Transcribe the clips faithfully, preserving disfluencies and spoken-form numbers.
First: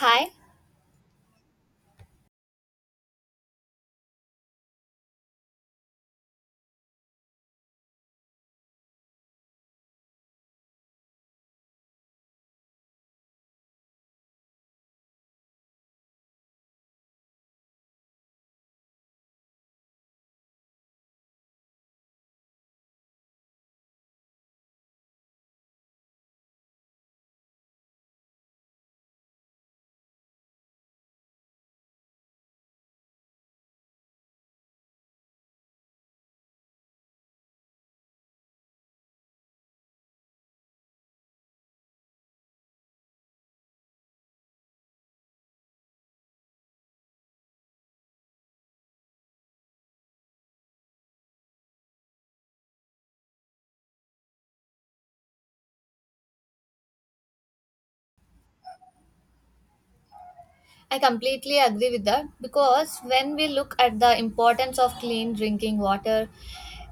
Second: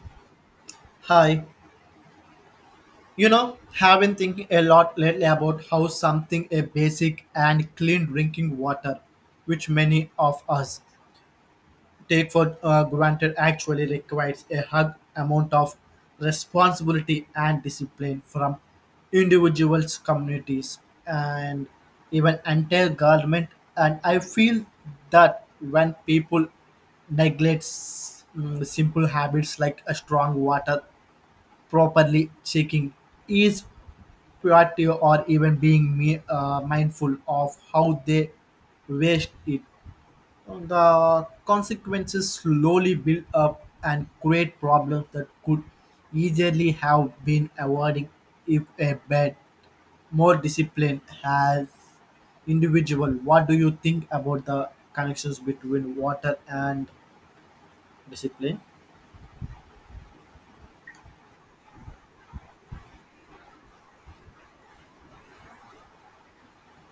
Hi, Hi. You know, have been thinking a lot lately about how something a basic and clean drinking water, which many of us take for uh, granted, actually requires a hug amount of responsibility and discipline from individuals, communities, and even entire government. And I feel that when people neglects mm, simple habits like a strong water properly checking each potato or even being me uh, mindful of how they waste it. The consequences slowly build up and create problems that could easily have been avoided if a bad, more discipline has individual. What do you think about the connections between water and discipline? I completely agree with that because when we look at the importance of clean drinking water,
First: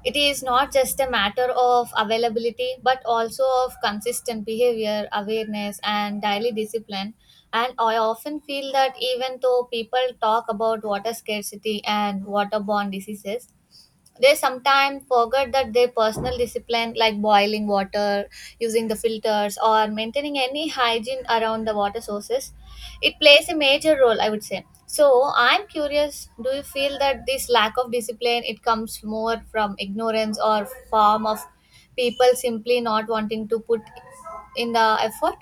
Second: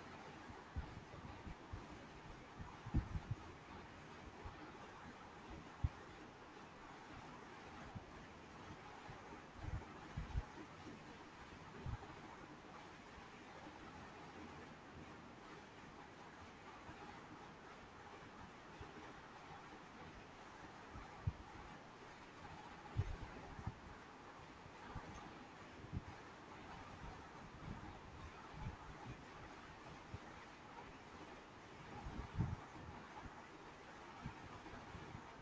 it is not just a matter of availability but also of consistent behavior, awareness, and daily discipline. And I often feel that even though people talk about water scarcity and waterborne diseases, they sometimes forget that their personal discipline like boiling water using the filters or maintaining any hygiene around the water sources, it plays a major role, I would say. So I'm curious, do you feel that this lack of discipline, it comes more from ignorance or form of people simply not wanting to put in the effort?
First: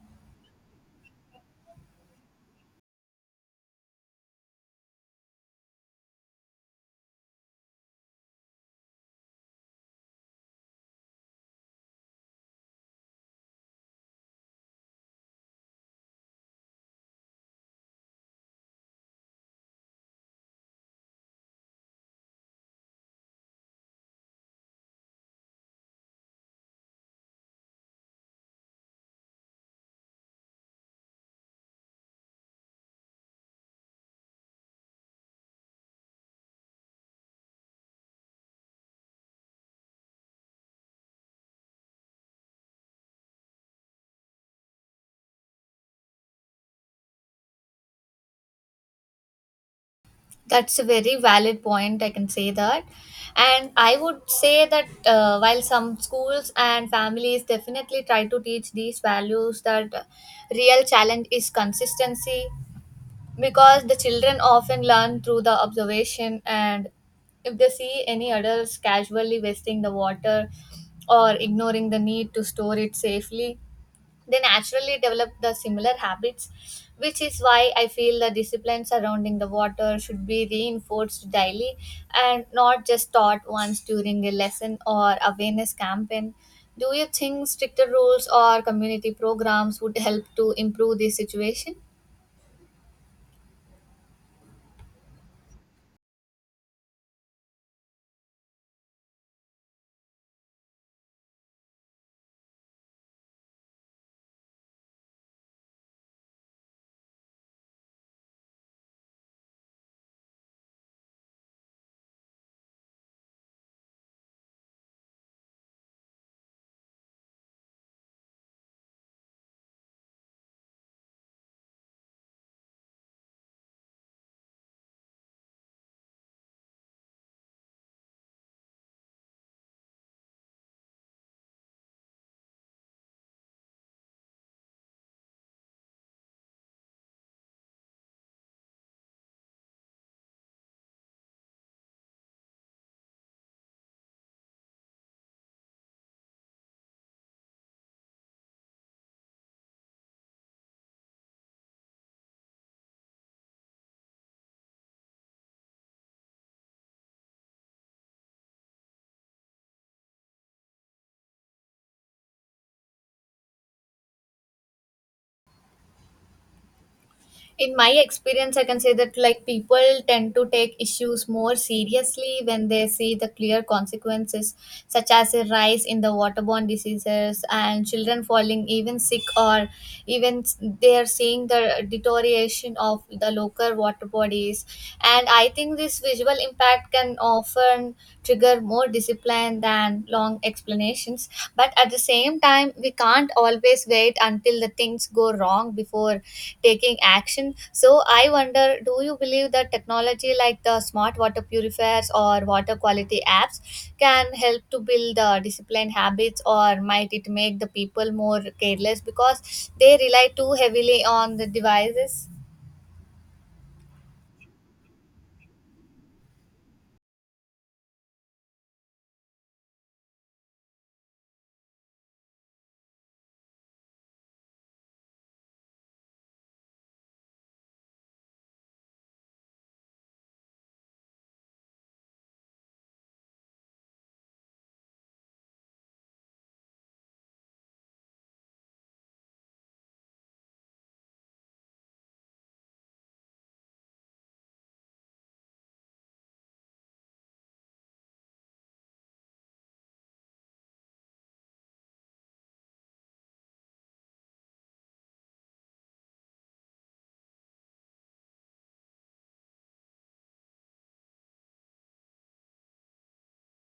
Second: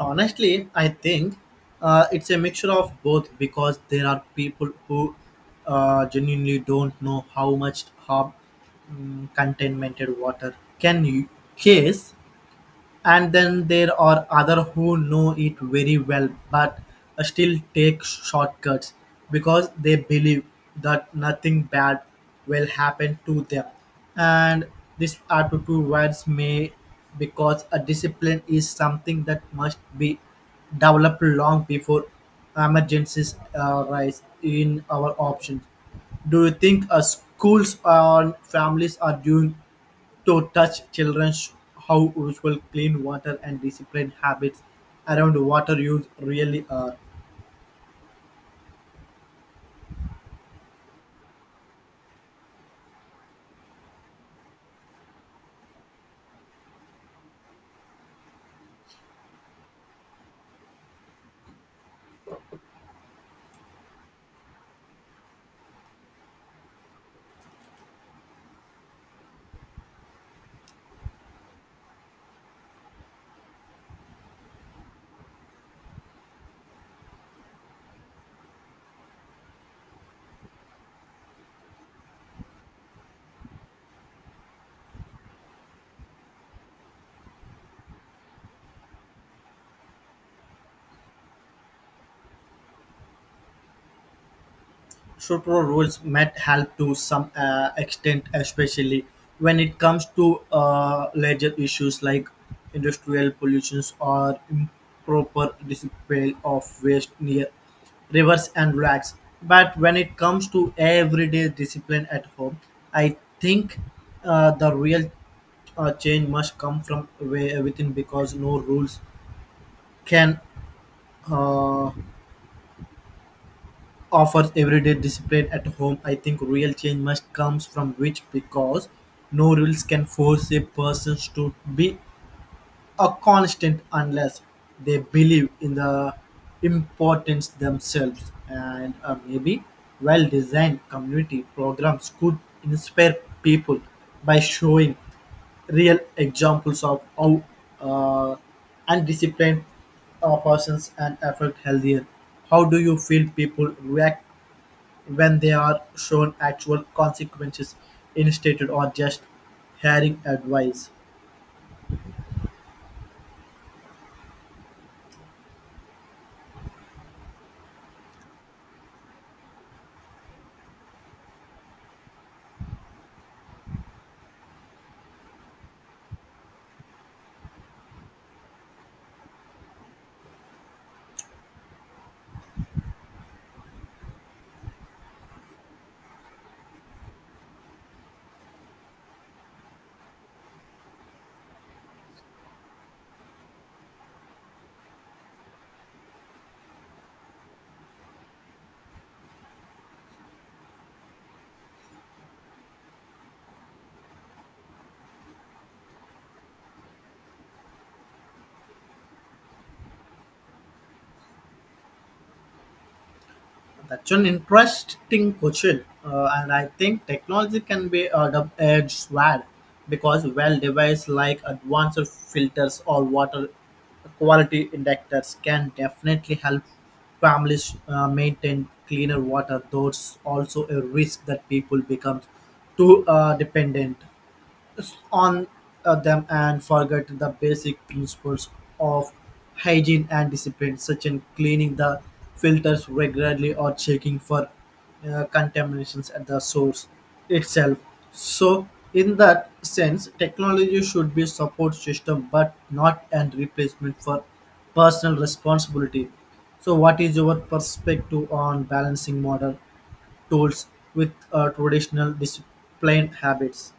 Honestly, I think uh, it's a mixture of both because there are people who uh, genuinely don't know how much harm um, contaminated water can you case and then there are other who know it very well but still take shortcuts because they believe that nothing bad will happen to them. And this attitude words may because a discipline is something that must be developed long before emergencies arise in our options. Do you think uh, schools and families are doing to teach children how ritual, clean water, and disciplined habits around water use really are. That's a very valid point. I can say that. And I would say that uh, while some schools and families definitely try to teach these values, that uh, real challenge is consistency because the children often learn through the observation. And if they see any adults casually wasting the water or ignoring the need to store it safely, they naturally develop the similar habits, which is why I feel the discipline surrounding the water should be reinforced daily and not just taught once during a lesson or awareness campaign. Do you think stricter rules or community programs would help to improve this situation? Sutro rules might help to some uh, extent, especially when it comes to uh, larger issues like industrial pollutions or improper disposal of waste near rivers and lakes. But when it comes to everyday discipline at home, I think uh, the real uh, change must come from wi- within because no rules can. Uh, Offers everyday discipline at home. I think real change must comes from which because no rules can force a person to be a constant unless they believe in the importance themselves and uh, maybe well-designed community programs could inspire people by showing real examples of how uh, undisciplined uh, persons and affect healthier. How do you feel people react when they are shown actual consequences instead or just hearing advice? In my experience I can say that, like, people tend to take issues more seriously when they see the clear consequences such as a rise in the waterborne diseases and children falling even sick, or even s- they are seeing the deterioration of the local water bodies. And I think this visual impact can often trigger more discipline than and long explanations. But at the same time, we can't always wait until the things go wrong before taking action. So I wonder, do you believe that technology like the smart water purifiers or water quality apps can help to build the disciplined habits, or might it make the people more careless because they rely too heavily on the devices? That's an interesting question, uh, and I think technology can be a double-edged sword because well devices like advanced filters or water quality indicators can definitely help families uh, maintain cleaner water. Though it's also a risk that people become too uh, dependent on uh, them and forget the basic principles of hygiene and discipline, such as cleaning the filters regularly or checking for uh, contaminations at the source itself. So, in that sense, technology should be support system, but not an replacement for personal responsibility. So, what is your perspective on balancing modern tools with uh, traditional discipline habits?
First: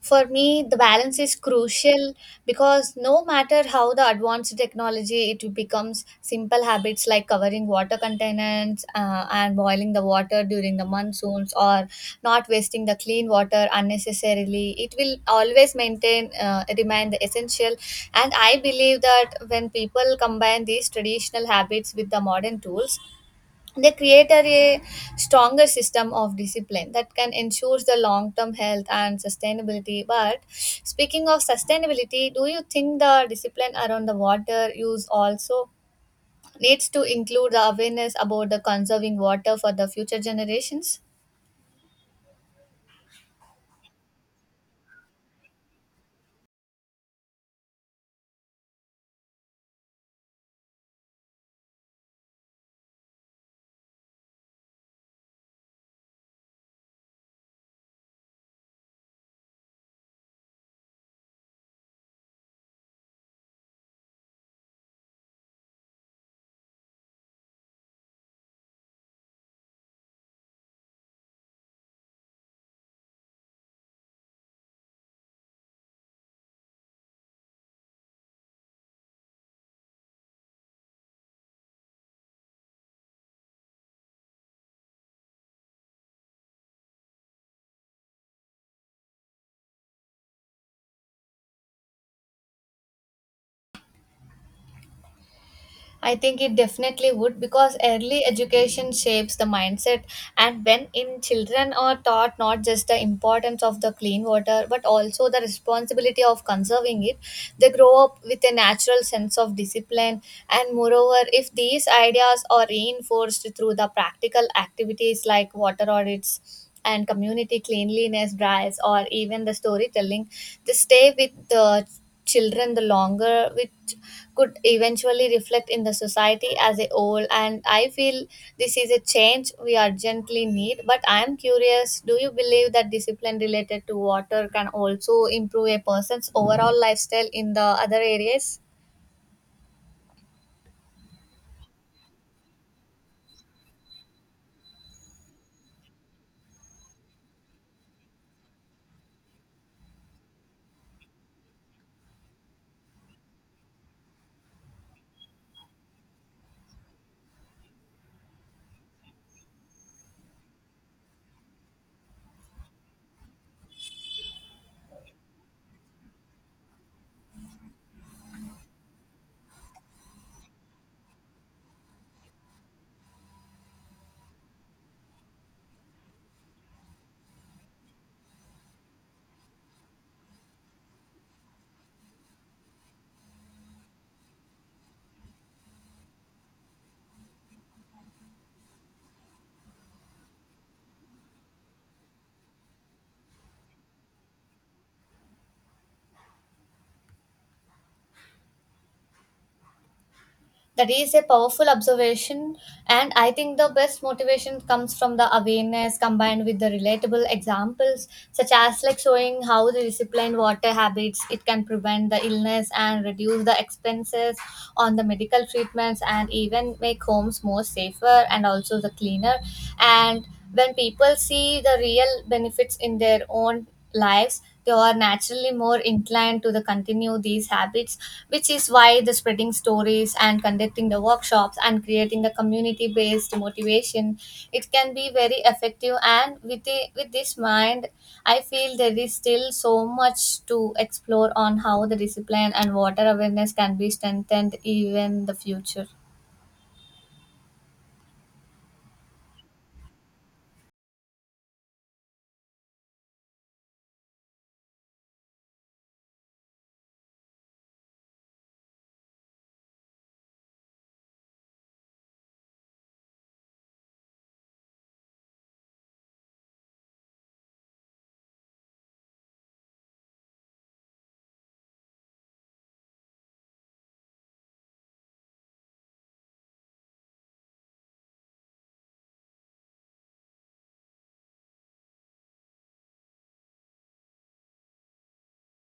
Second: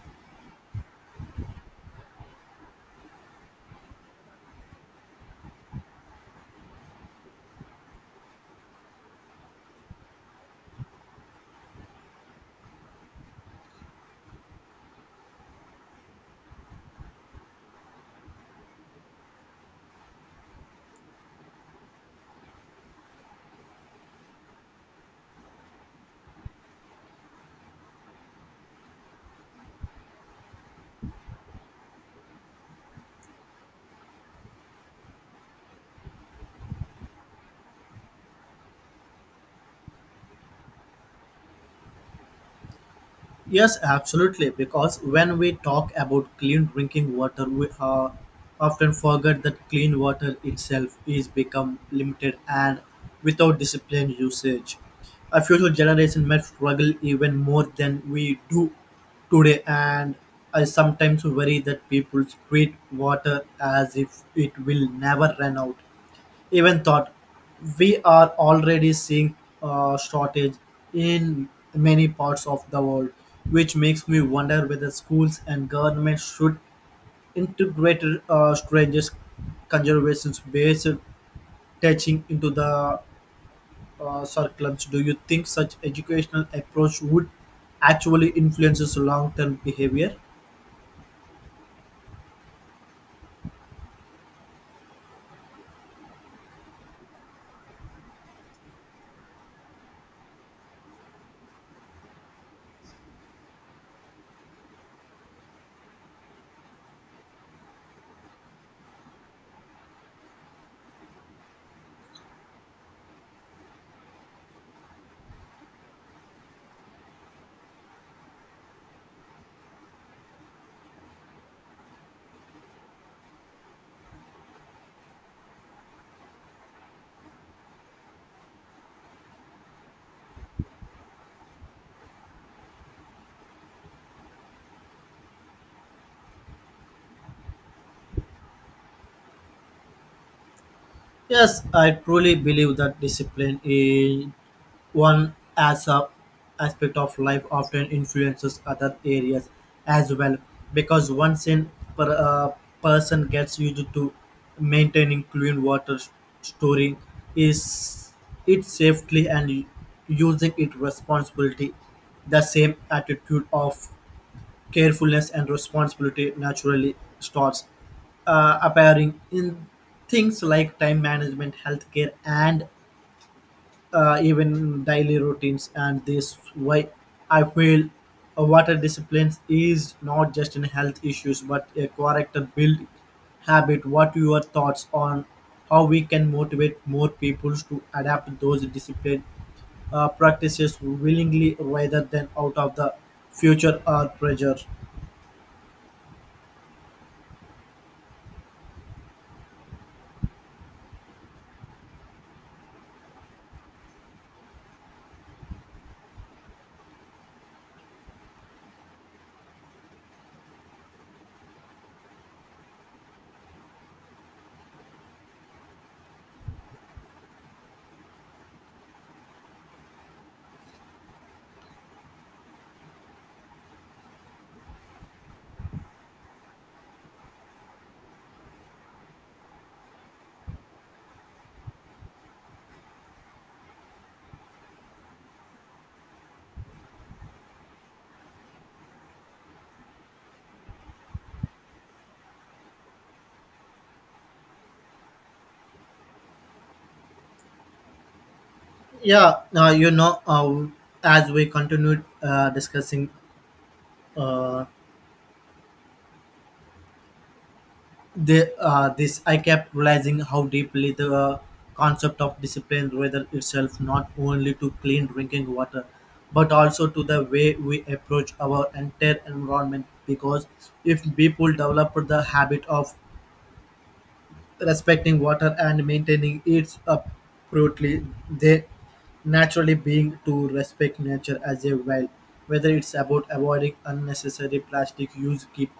For me, the balance is crucial because no matter how the advanced technology, it becomes simple habits like covering water containers uh, and boiling the water during the monsoons or not wasting the clean water unnecessarily. It will always maintain, uh, remain the essential. And I believe that when people combine these traditional habits with the modern tools, they create a stronger system of discipline that can ensure the long-term health and sustainability. But speaking of sustainability, do you think the discipline around the water use also needs to include the awareness about the conserving water for the future generations? Yes, absolutely. Because when we talk about clean drinking water, we uh, often forget that clean water itself is become limited and without disciplined usage. A future generation might struggle even more than we do today, and I sometimes worry that people treat water as if it will never run out, even thought we are already seeing a shortage in many parts of the world, which makes me wonder whether schools and governments should integrate uh, strangers conservation based teaching into the uh, curriculums. Do you think such educational approach would actually influences long-term behavior? I think it definitely would because early education shapes the mindset, and when in children are taught not just the importance of the clean water but also the responsibility of conserving it, they grow up with a natural sense of discipline. And moreover, if these ideas are reinforced through the practical activities like water audits and community cleanliness drives, or even the storytelling, they stay with the children the longer, which could eventually reflect in the society as a whole. And I feel this is a change we urgently need. But I am curious, do you believe that discipline related to water can also improve a person's overall lifestyle in the other areas? Yes, I truly believe that discipline is one as a aspect of life often influences other areas as well because once in per, uh, person gets used to maintaining clean water s- storing is it safely and u- using it responsibility, the same attitude of carefulness and responsibility naturally starts uh, appearing in things like time management, healthcare, and uh, even daily routines, and this why I feel uh, water discipline is not just in health issues but a character build habit. What your thoughts on how we can motivate more people to adapt those discipline uh, practices willingly rather than out of the future or pressure? That is a powerful observation, and I think the best motivation comes from the awareness combined with the relatable examples, such as like showing how the disciplined water habits, it can prevent the illness and reduce the expenses on the medical treatments and even make homes more safer and also the cleaner. And when people see the real benefits in their own lives, they are naturally more inclined to the continue these habits, which is why the spreading stories and conducting the workshops and creating the community-based motivation, it can be very effective. And with the, with this mind, I feel there is still so much to explore on how the discipline and water awareness can be strengthened even the future. yeah uh, you know uh, as we continued uh, discussing uh, The, uh, this I kept realizing how deeply the uh, concept of discipline rather itself not only to clean drinking water but also to the way we approach our entire environment because if people develop the habit of respecting water and maintaining its appropriately, they naturally being to respect nature as a well, whether it's about avoiding unnecessary plastic use keep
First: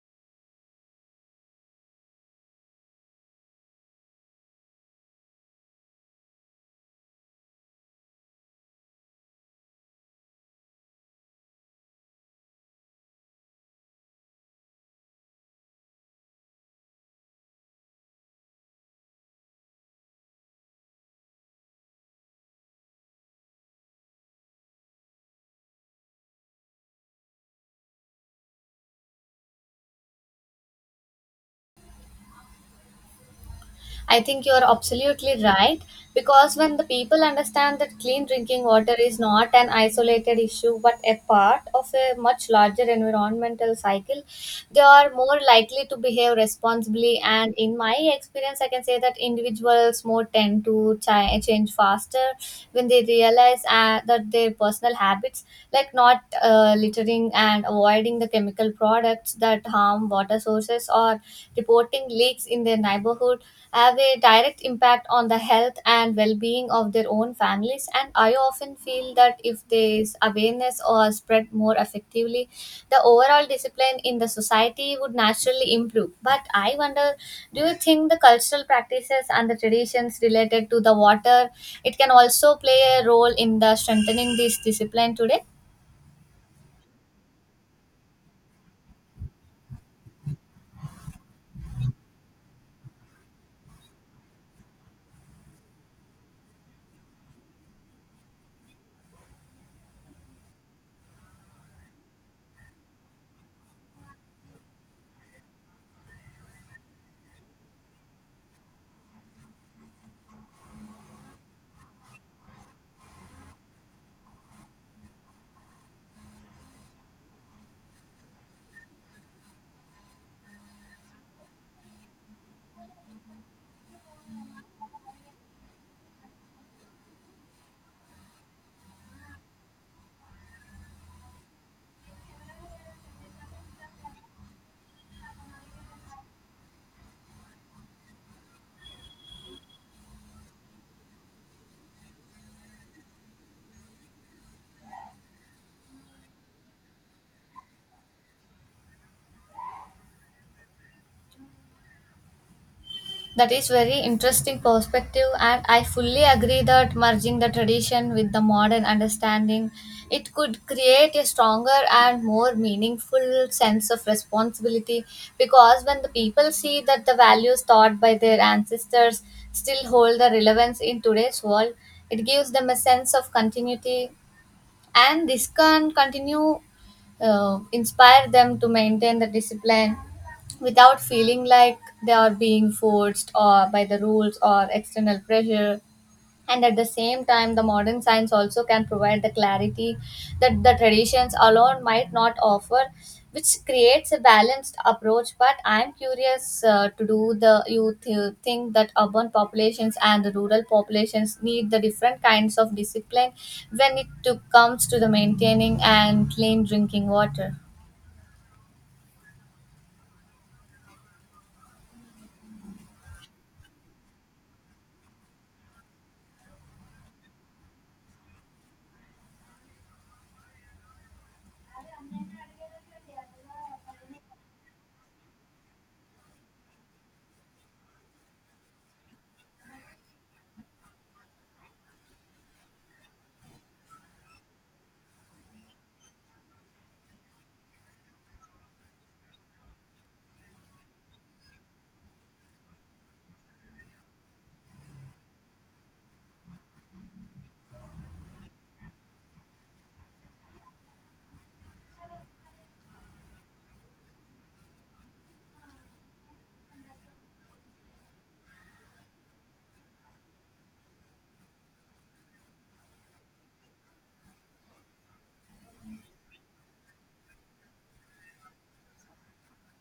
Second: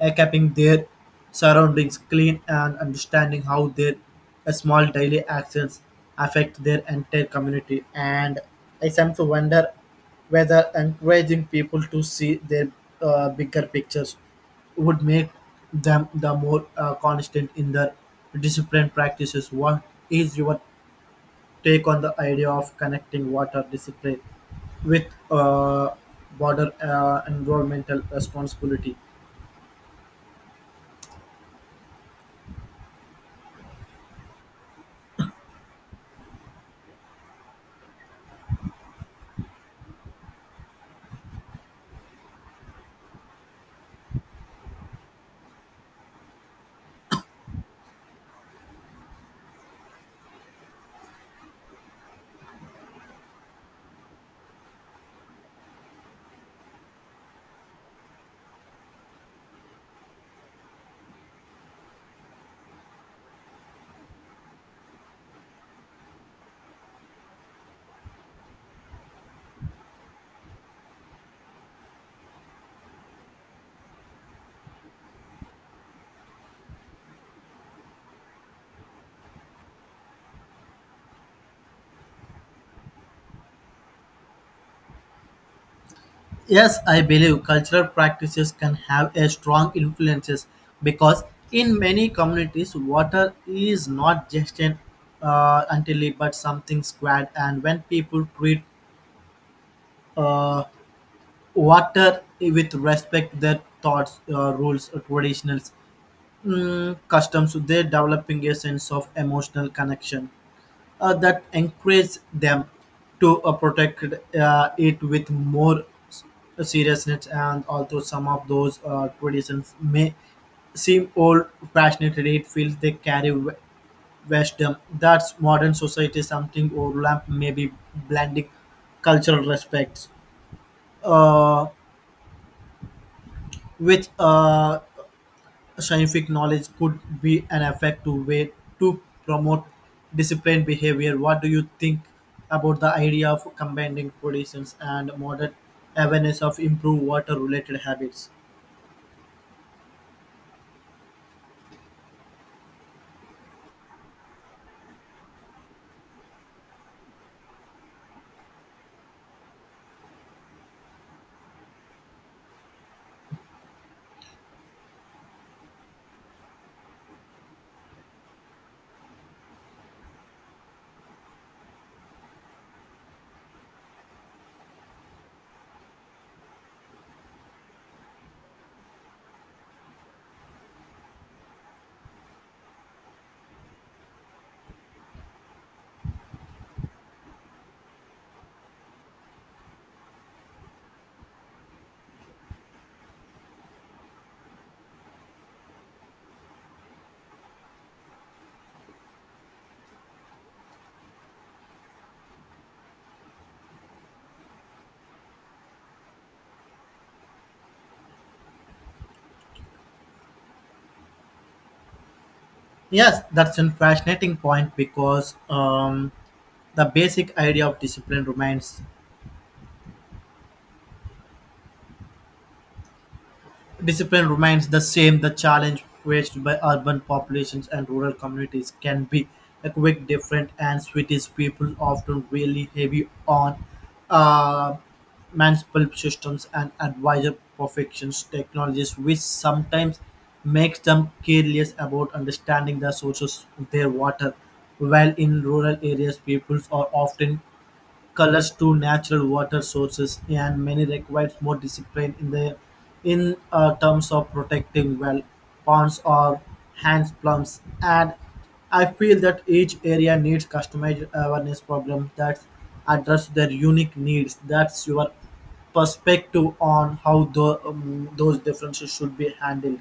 uh, keeping their surroundings clean and understanding how their uh, small daily actions affect their entire community. And I sometimes wonder whether encouraging people to see their uh, bigger pictures would make them the more uh, constant in their discipline practices. What is your take on the idea of connecting water discipline with uh, border uh, environmental responsibility? I think you are absolutely right because when the people understand that clean drinking water is not an isolated issue but a part of a much larger environmental cycle, they are more likely to behave responsibly. And in my experience, I can say that individuals more tend to chi- change faster when they realize uh, that their personal habits, like not uh, littering and avoiding the chemical products that harm water sources or reporting leaks in their neighborhood have a direct impact on the health and well-being of their own families. And I often feel that if this awareness or spread more effectively, the overall discipline in the society would naturally improve. But I wonder, do you think the cultural practices and the traditions related to the water, it can also play a role in the strengthening this discipline today? Yes, I believe cultural practices can have a strong influences because in many communities, water is not just an uh, until it- but something squared. And when people treat uh, water with respect, their thoughts, uh, rules, or traditionals, mm, customs, they're developing a sense of emotional connection uh, that encourage them to uh, protect uh, it with more s- seriousness, and although some of those uh, traditions may seem old fashioned, it feels they carry w- wisdom that's modern society something overlap. Maybe blending cultural respects uh, with uh, scientific knowledge could be an effective way to promote disciplined behavior. What do you think about the idea of combining traditions and modern awareness of improved water-related habits? That is very interesting perspective, and I fully agree that merging the tradition with the modern understanding, it could create a stronger and more meaningful sense of responsibility because when the people see that the values taught by their ancestors still hold the relevance in today's world, it gives them a sense of continuity, and this can continue uh, inspire them to maintain the discipline without feeling like they are being forced or by the rules or external pressure. And at the same time, the modern science also can provide the clarity that the traditions alone might not offer, which creates a balanced approach. But I'm curious, uh, to do the you th- think that urban populations and the rural populations need the different kinds of discipline when it to, comes to the maintaining and clean drinking water? Yes, that's a fascinating point because um, the basic idea of discipline remains Discipline remains the same. The challenge faced by urban populations and rural communities can be a quick different, and Swedish people often really heavy on uh, municipal systems and advisor perfections technologies, which sometimes makes them careless about understanding the sources of their water. While in rural areas, peoples are often colors to natural water sources, and many requires more discipline in the in uh, terms of protecting well ponds or hand plums. And I feel that each area needs customized awareness program that address their unique needs. That's your perspective on how the, um, those differences should be handled.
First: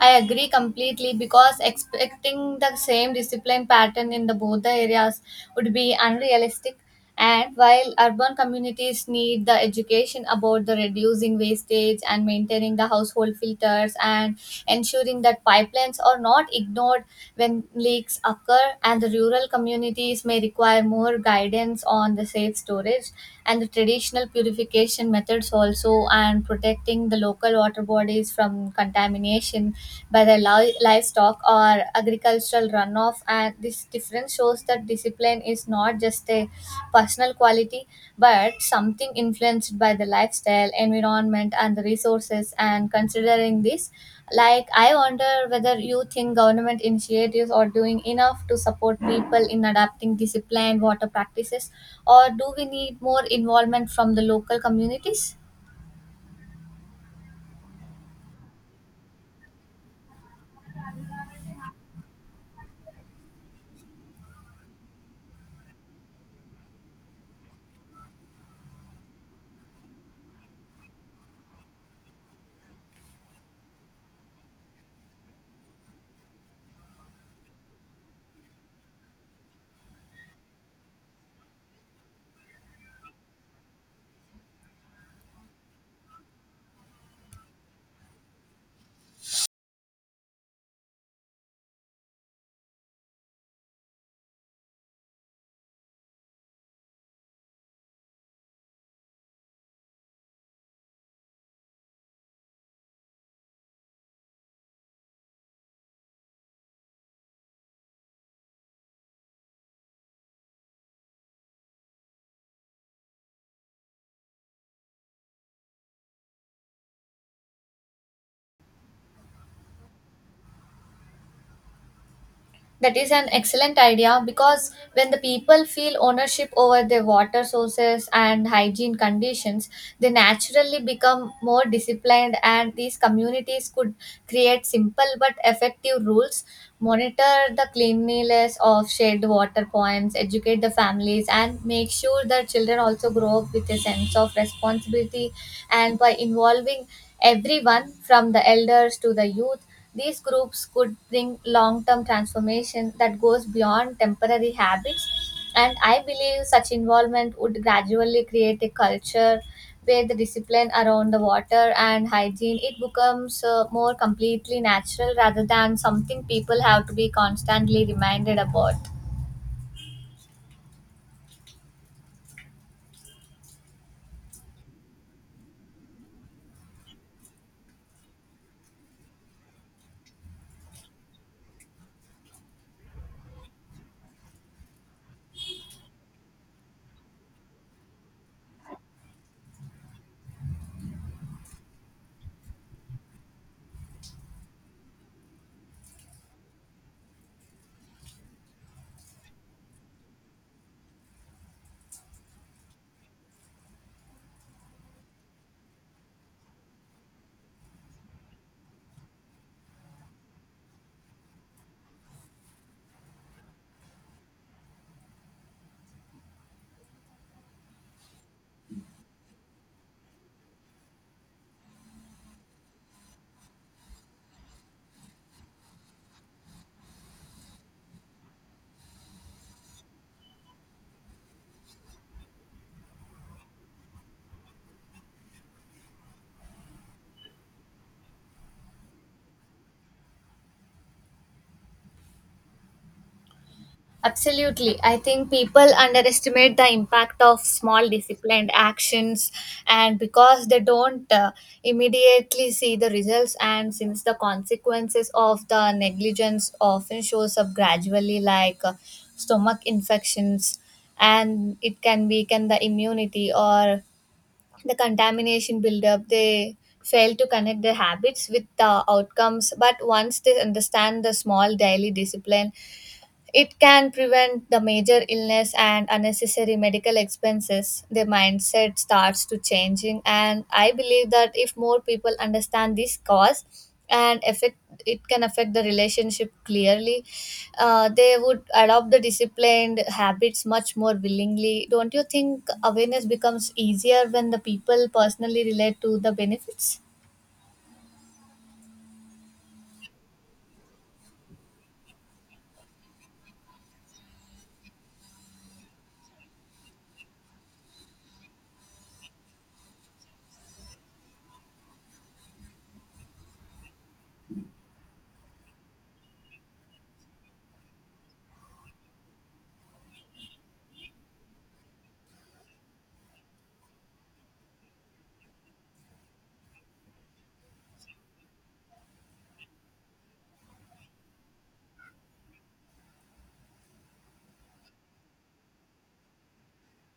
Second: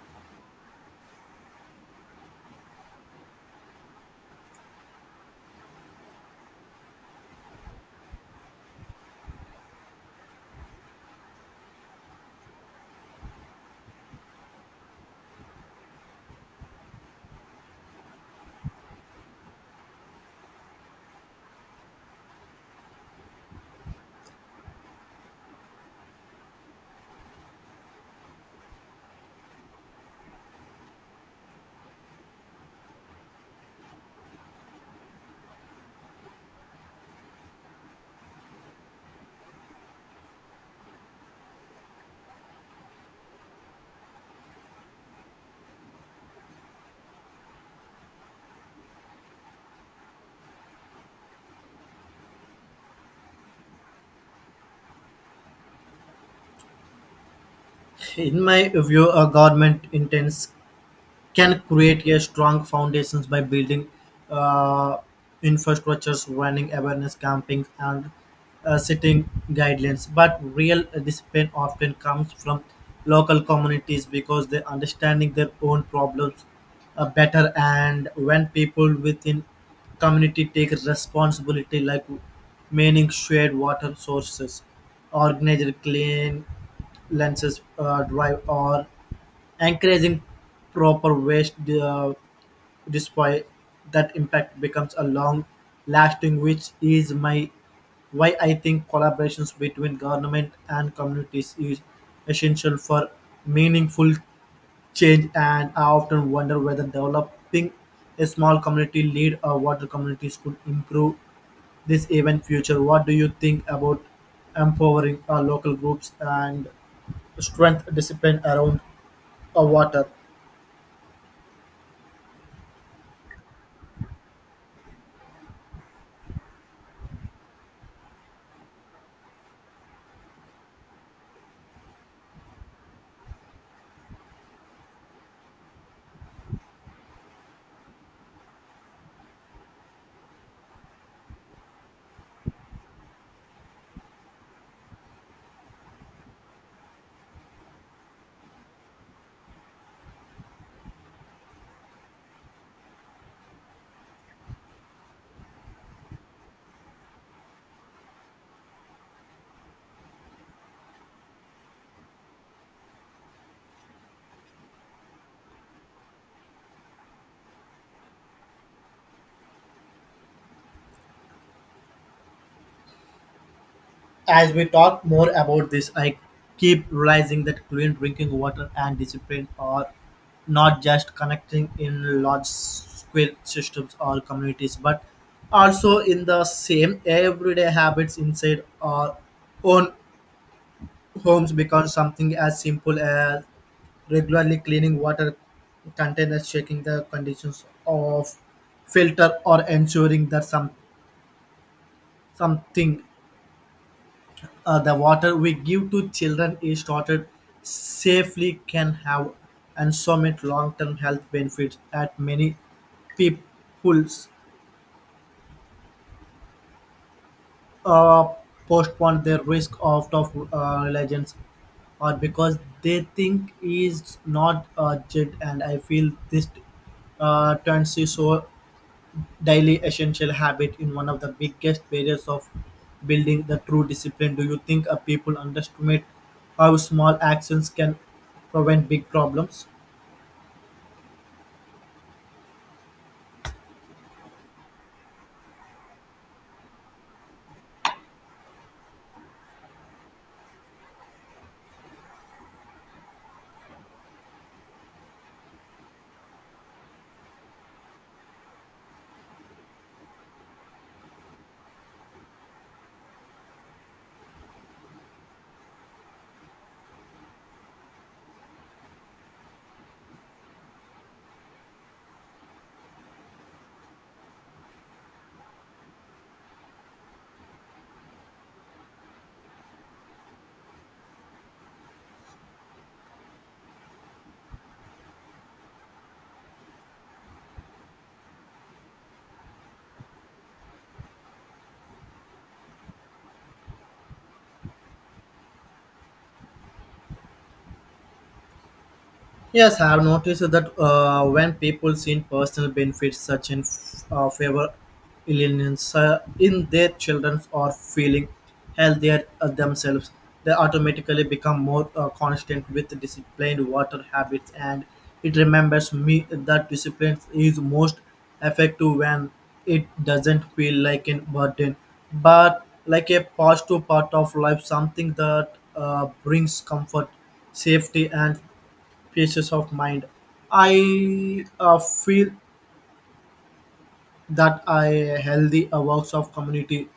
I agree completely because expecting the same discipline pattern in the both the areas would be unrealistic. And while urban communities need the education about the reducing wastage and maintaining the household filters and ensuring that pipelines are not ignored when leaks occur, and the rural communities may require more guidance on the safe storage and the traditional purification methods also and protecting the local water bodies from contamination by the li- livestock or agricultural runoff. And this difference shows that discipline is not just a personal quality but something influenced by the lifestyle environment and the resources. And considering this, like, I wonder whether you think government initiatives are doing enough to support people in adapting disciplined water practices, or do we need more involvement from the local communities? In my view, a government intends can create a strong foundations by building uh, infrastructures, running awareness campaigns, and uh, setting guidelines. But real discipline often comes from local communities because they understanding their own problems uh, better, and when people within community take responsibility, like meaning shared water sources, organized clean lenses uh, drive, or encouraging proper waste uh, disposal, that impact becomes a long lasting, which is my why I think collaborations between government and communities is essential for meaningful change. And I often wonder whether developing a small community lead or water communities could improve this even future. What do you think about empowering our local groups and strength discipline around uh, water? That is an excellent idea because when the people feel ownership over their water sources and hygiene conditions, they naturally become more disciplined, and these communities could create simple but effective rules, monitor the cleanliness of shared water points, educate the families, and make sure that children also grow up with a sense of responsibility. And by involving everyone from the elders to the youth, these groups could bring long term transformation that goes beyond temporary habits, and I believe such involvement would gradually create a culture where the discipline around the water and hygiene, it becomes uh, more completely natural rather than something people have to be constantly reminded about. As we talk more about this, I keep realizing that clean drinking water and discipline are not just connecting in large scale systems or communities, but also in the same everyday habits inside our own homes because something as simple as regularly cleaning water containers, checking the conditions of filter, or ensuring that some something uh, the water we give to children is stored safely, can have and so many long-term health benefits that many peoples uh, postpone their risk out of uh, religions or because they think is not urgent, and I feel this uh, tendency so daily essential habit in one of the biggest barriers of building the true discipline. Do you think uh, people underestimate how small actions can prevent big problems? Absolutely. I think people underestimate the impact of small disciplined actions, and because they don't uh, immediately see the results, and since the consequences of the negligence often shows up gradually, like uh, stomach infections, and it can weaken the immunity or the contamination buildup, they fail to connect their habits with the outcomes. But once they understand the small daily discipline, it can prevent the major illness and unnecessary medical expenses. Their mindset starts to changing, and I believe that if more people understand this cause and affect, it can affect the relationship clearly. Uh, they would adopt the disciplined habits much more willingly. Don't you think awareness becomes easier when the people personally relate to the benefits? Yes, I have noticed that uh, when people see personal benefits such in uh, favor illness uh, in their children or feeling healthier uh, themselves, they automatically become more uh, constant with disciplined water habits. And it remembers me that discipline is most effective when it doesn't feel like a burden, but like a positive part of life, something that uh, brings comfort, safety, and pieces of mind. I uh, feel that I healthy uh, works of community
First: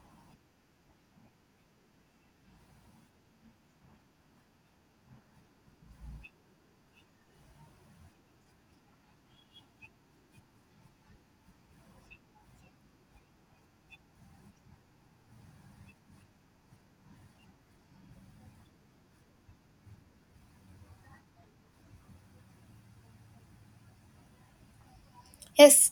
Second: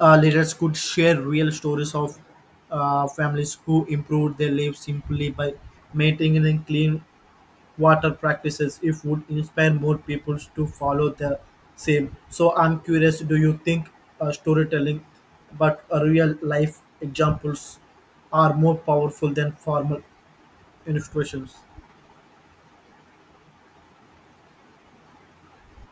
uh, leaders could share real stories of uh, families who improved their lives simply by maintaining clean water practices. If would inspire more people to follow the same. So I'm curious. Do you think uh, storytelling, but uh, real life examples, are more powerful than formal institutions? Yes,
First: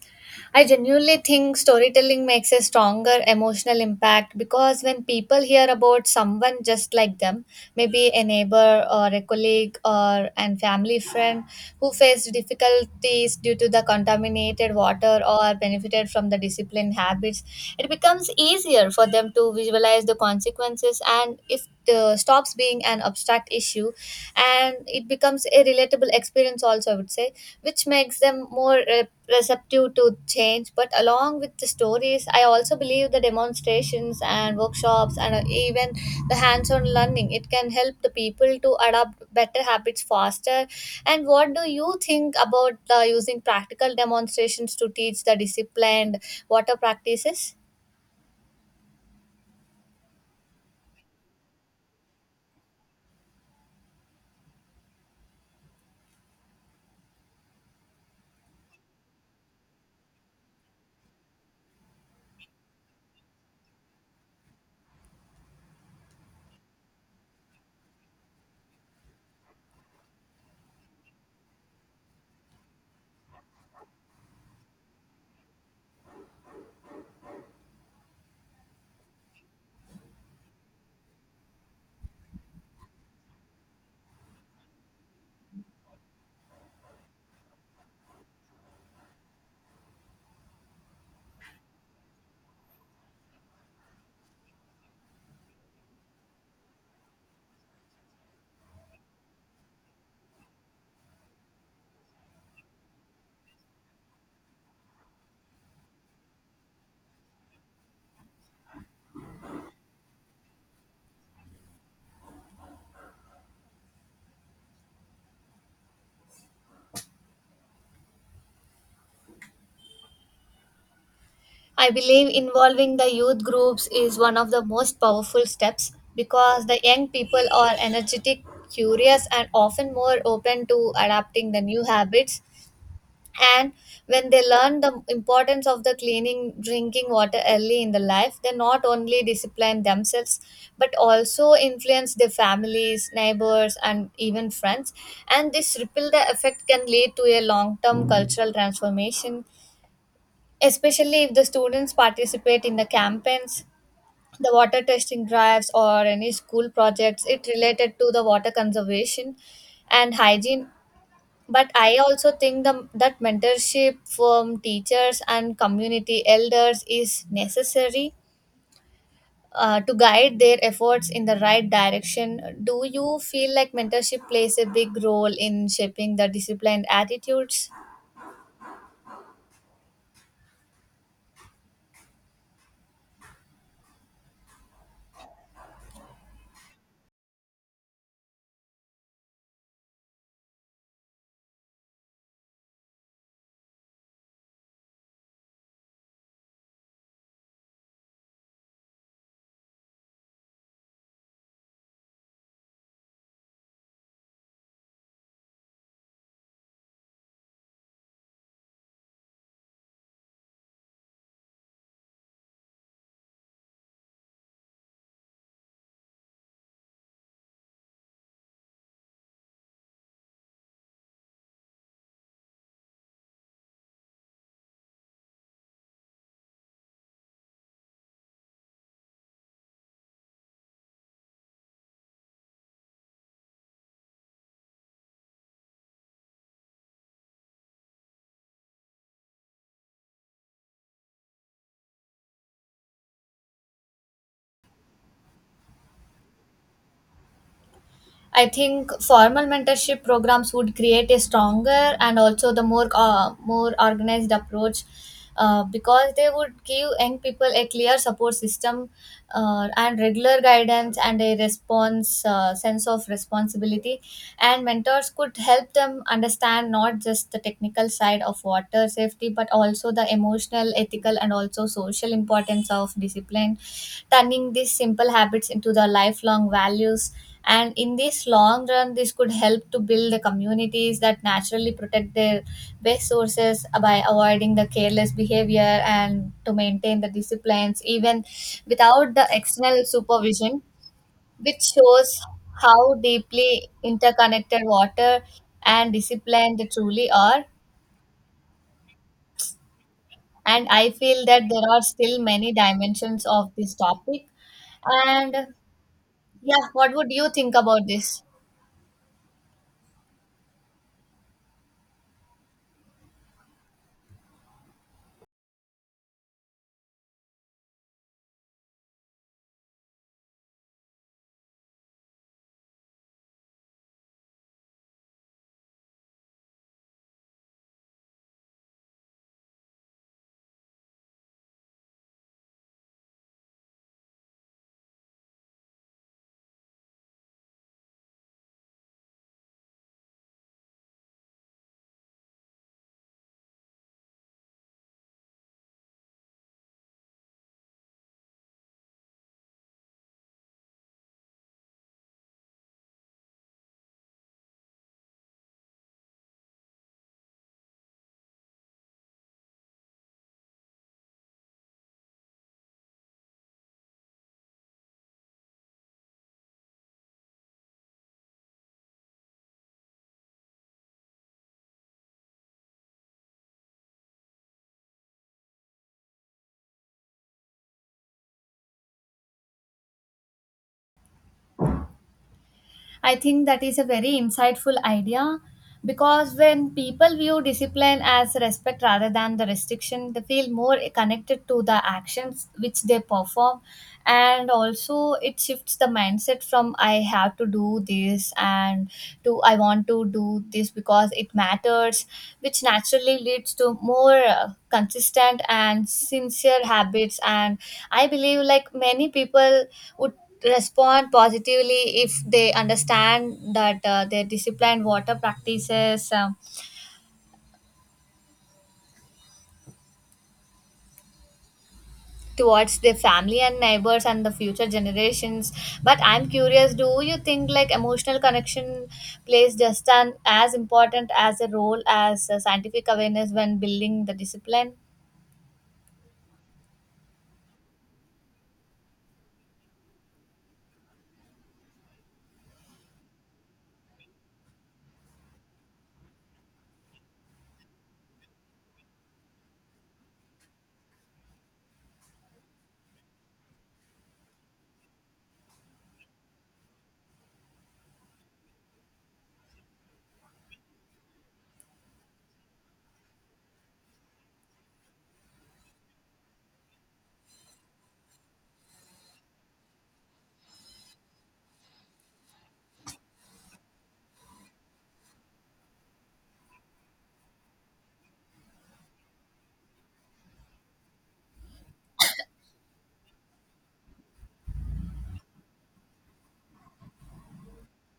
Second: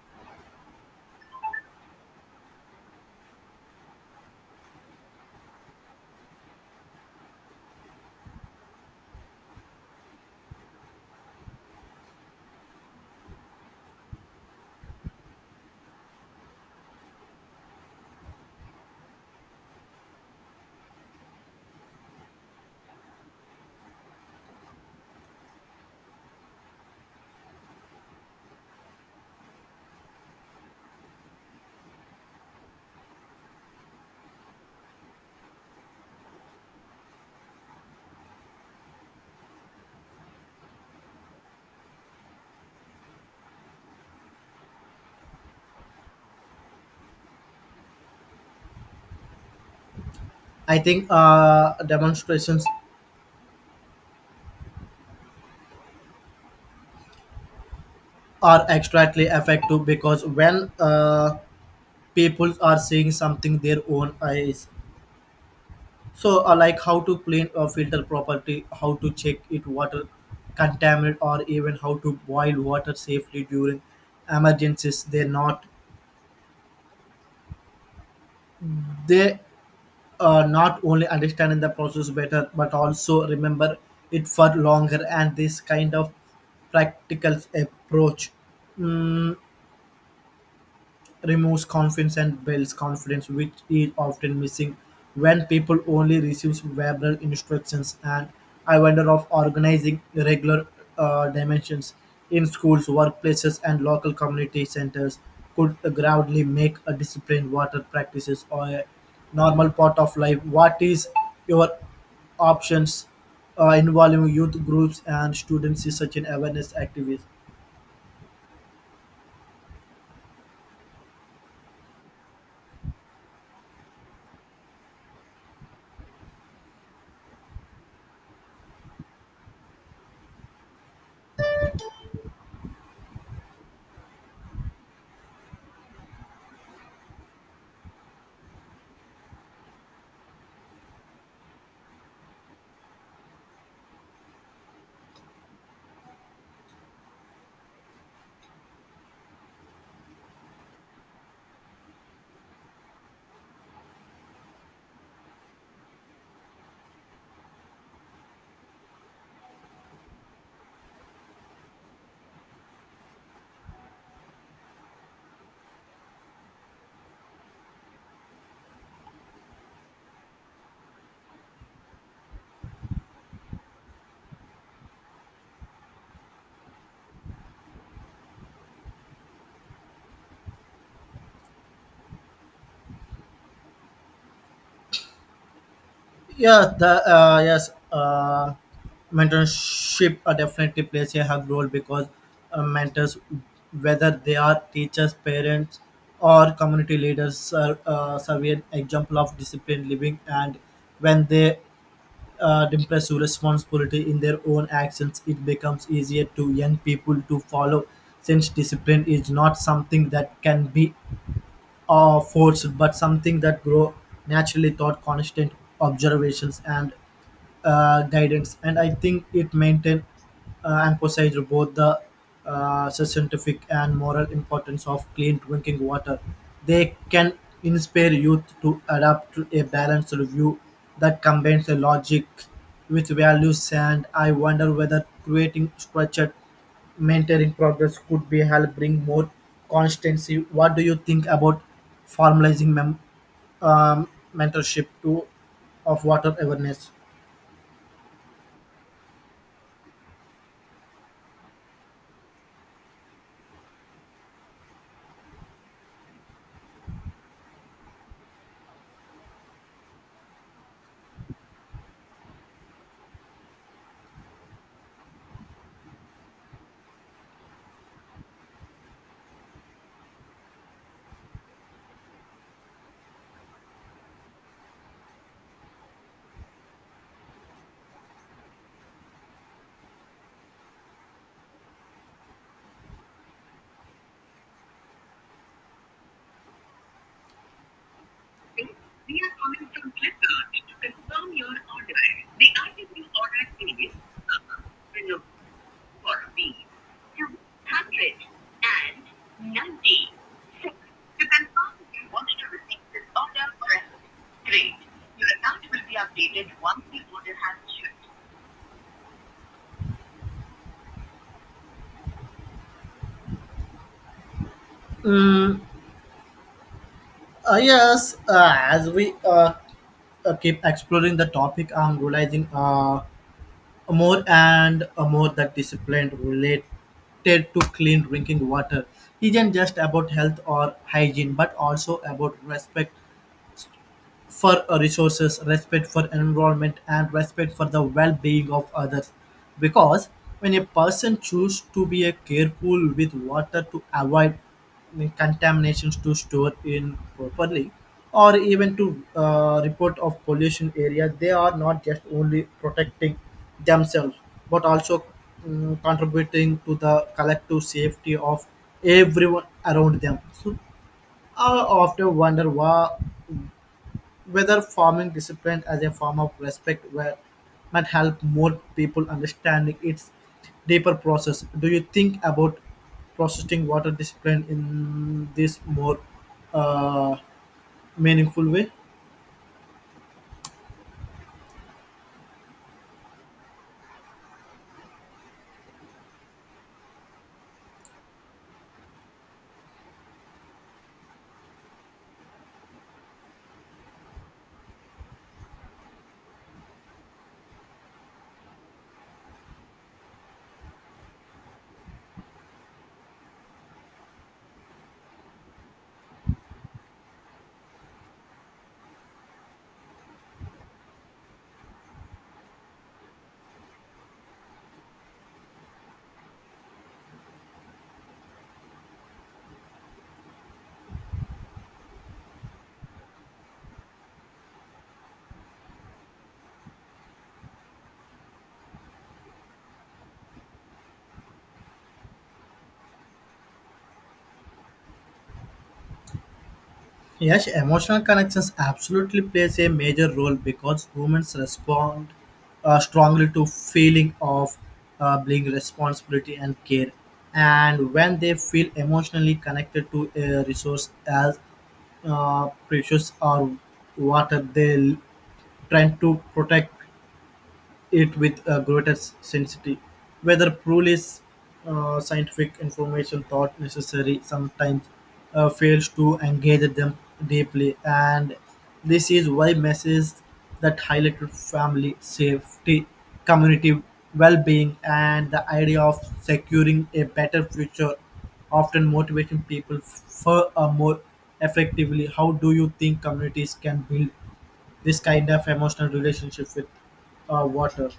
I genuinely think storytelling makes a stronger emotional impact because when people hear about someone just like them, maybe a neighbor or a colleague or an family friend who faced difficulties due to the contaminated water or benefited from the disciplined habits, it becomes easier for them to visualize the consequences, and if uh, stops being an abstract issue and it becomes a relatable experience also, I would say, which makes them more uh, receptive to change. But along with the stories, I also believe the demonstrations and workshops and uh, even the hands-on learning, it can help the people to adopt better habits faster. And what do you think about the using practical demonstrations to teach the disciplined water practices? I think uh, demonstrations are extremely effective because when uh, people are seeing something their own eyes, so uh, like how to clean a filter property, how to check it water contaminant, or even how to boil water safely during emergencies, they not they uh, not only understanding the process better but also remember it for longer, and this kind of practical approach removes confidence and builds confidence, which is often missing when people only receive verbal instructions. And I wonder of organizing regular uh, dimensions in schools, workplaces, and local community centers could gradually make a disciplined water practices or a normal part of life. What is your options uh, involving youth groups and students is such an awareness activist? I believe involving the youth groups is one of the most powerful steps because the young people are energetic, curious, and often more open to adapting the new habits. And when they learn the importance of the cleaning, drinking water early in the life, they not only discipline themselves but also influence their families, neighbors, and even friends. And this ripple the effect can lead to a long term cultural transformation, especially if the students participate in the campaigns, the water testing drives or any school projects it related to the water conservation and hygiene. But I also think the, that mentorship from teachers and community elders is necessary uh, to guide their efforts in the right direction. Do you feel like mentorship plays a big role in shaping the disciplined attitudes? Yeah, the uh, yes, uh, mentorship uh, definitely plays a hug role because uh, mentors, whether they are teachers, parents, or community leaders, are uh, serve an example of disciplined living. And when they uh, impress responsibility in their own actions, it becomes easier to young people to follow. Since discipline is not something that can be uh, forced, but something that grow naturally thought constant observations and uh, guidance, and I think it maintained uh, emphasized both the uh, scientific and moral importance of clean drinking water. They can inspire youth to adapt to a balanced view that combines the logic with values, and I wonder whether creating structured mentoring progress could be help bring more constancy. What do you think about formalizing mem- um, mentorship to of water awareness? I think formal mentorship programs would create a stronger and also the more uh, more organized approach uh, because they would give young people a clear support system uh, and regular guidance and a response uh, sense of responsibility, and mentors could help them understand not just the technical side of water safety but also the emotional ethical and also social importance of discipline, turning these simple habits into the lifelong values. And in this long run, this could help to build the communities that naturally protect their best sources uh, by avoiding the careless behavior and to maintain the disciplines even without the external supervision, which shows how deeply interconnected water and discipline they truly are. And I feel that there are still many dimensions of this topic. And yeah, what would you think about this? Mm, uh, yes, uh, as we uh, uh, keep exploring the topic, I'm realizing uh, more and uh, more that discipline related to clean drinking water isn't just about health or hygiene, but also about respect for resources, respect for environment, and respect for the well-being of others. Because when a person chooses to be a careful with water to avoid the contaminations to store in properly, or even to uh, report of pollution area, they are not just only protecting themselves but also mm, contributing to the collective safety of everyone around them. So I often wonder why whether forming discipline as a form of respect where, might help more people understanding its deeper process. Do you think about processing water discipline in this more uh, meaningful way? I think that is a very insightful idea because when people view discipline as respect rather than the restriction, they feel more connected to the actions which they perform. And also, it shifts the mindset from I have to do this and to I want to do this because it matters, which naturally leads to more uh, consistent and sincere habits. And I believe, like, many people would respond positively if they understand that uh, their disciplined water practices um, towards their family and neighbors and the future generations. But I'm curious, do you think like emotional connection plays just an as important as a role as uh, scientific awareness when building the discipline? Yes, emotional connections absolutely plays a major role because humans respond uh, strongly to feeling of uh, being responsibility and care. And when they feel emotionally connected to a resource as uh, precious or water, they l- trying to protect it with a greater sensitivity. Whether truly uh, scientific information thought necessary sometimes uh, fails to engage them deeply, and this is why messages that highlighted family safety, community well-being, and the idea of securing a better future often motivating people for a more effectively. How do you think communities can build this kind of emotional relationship with uh, water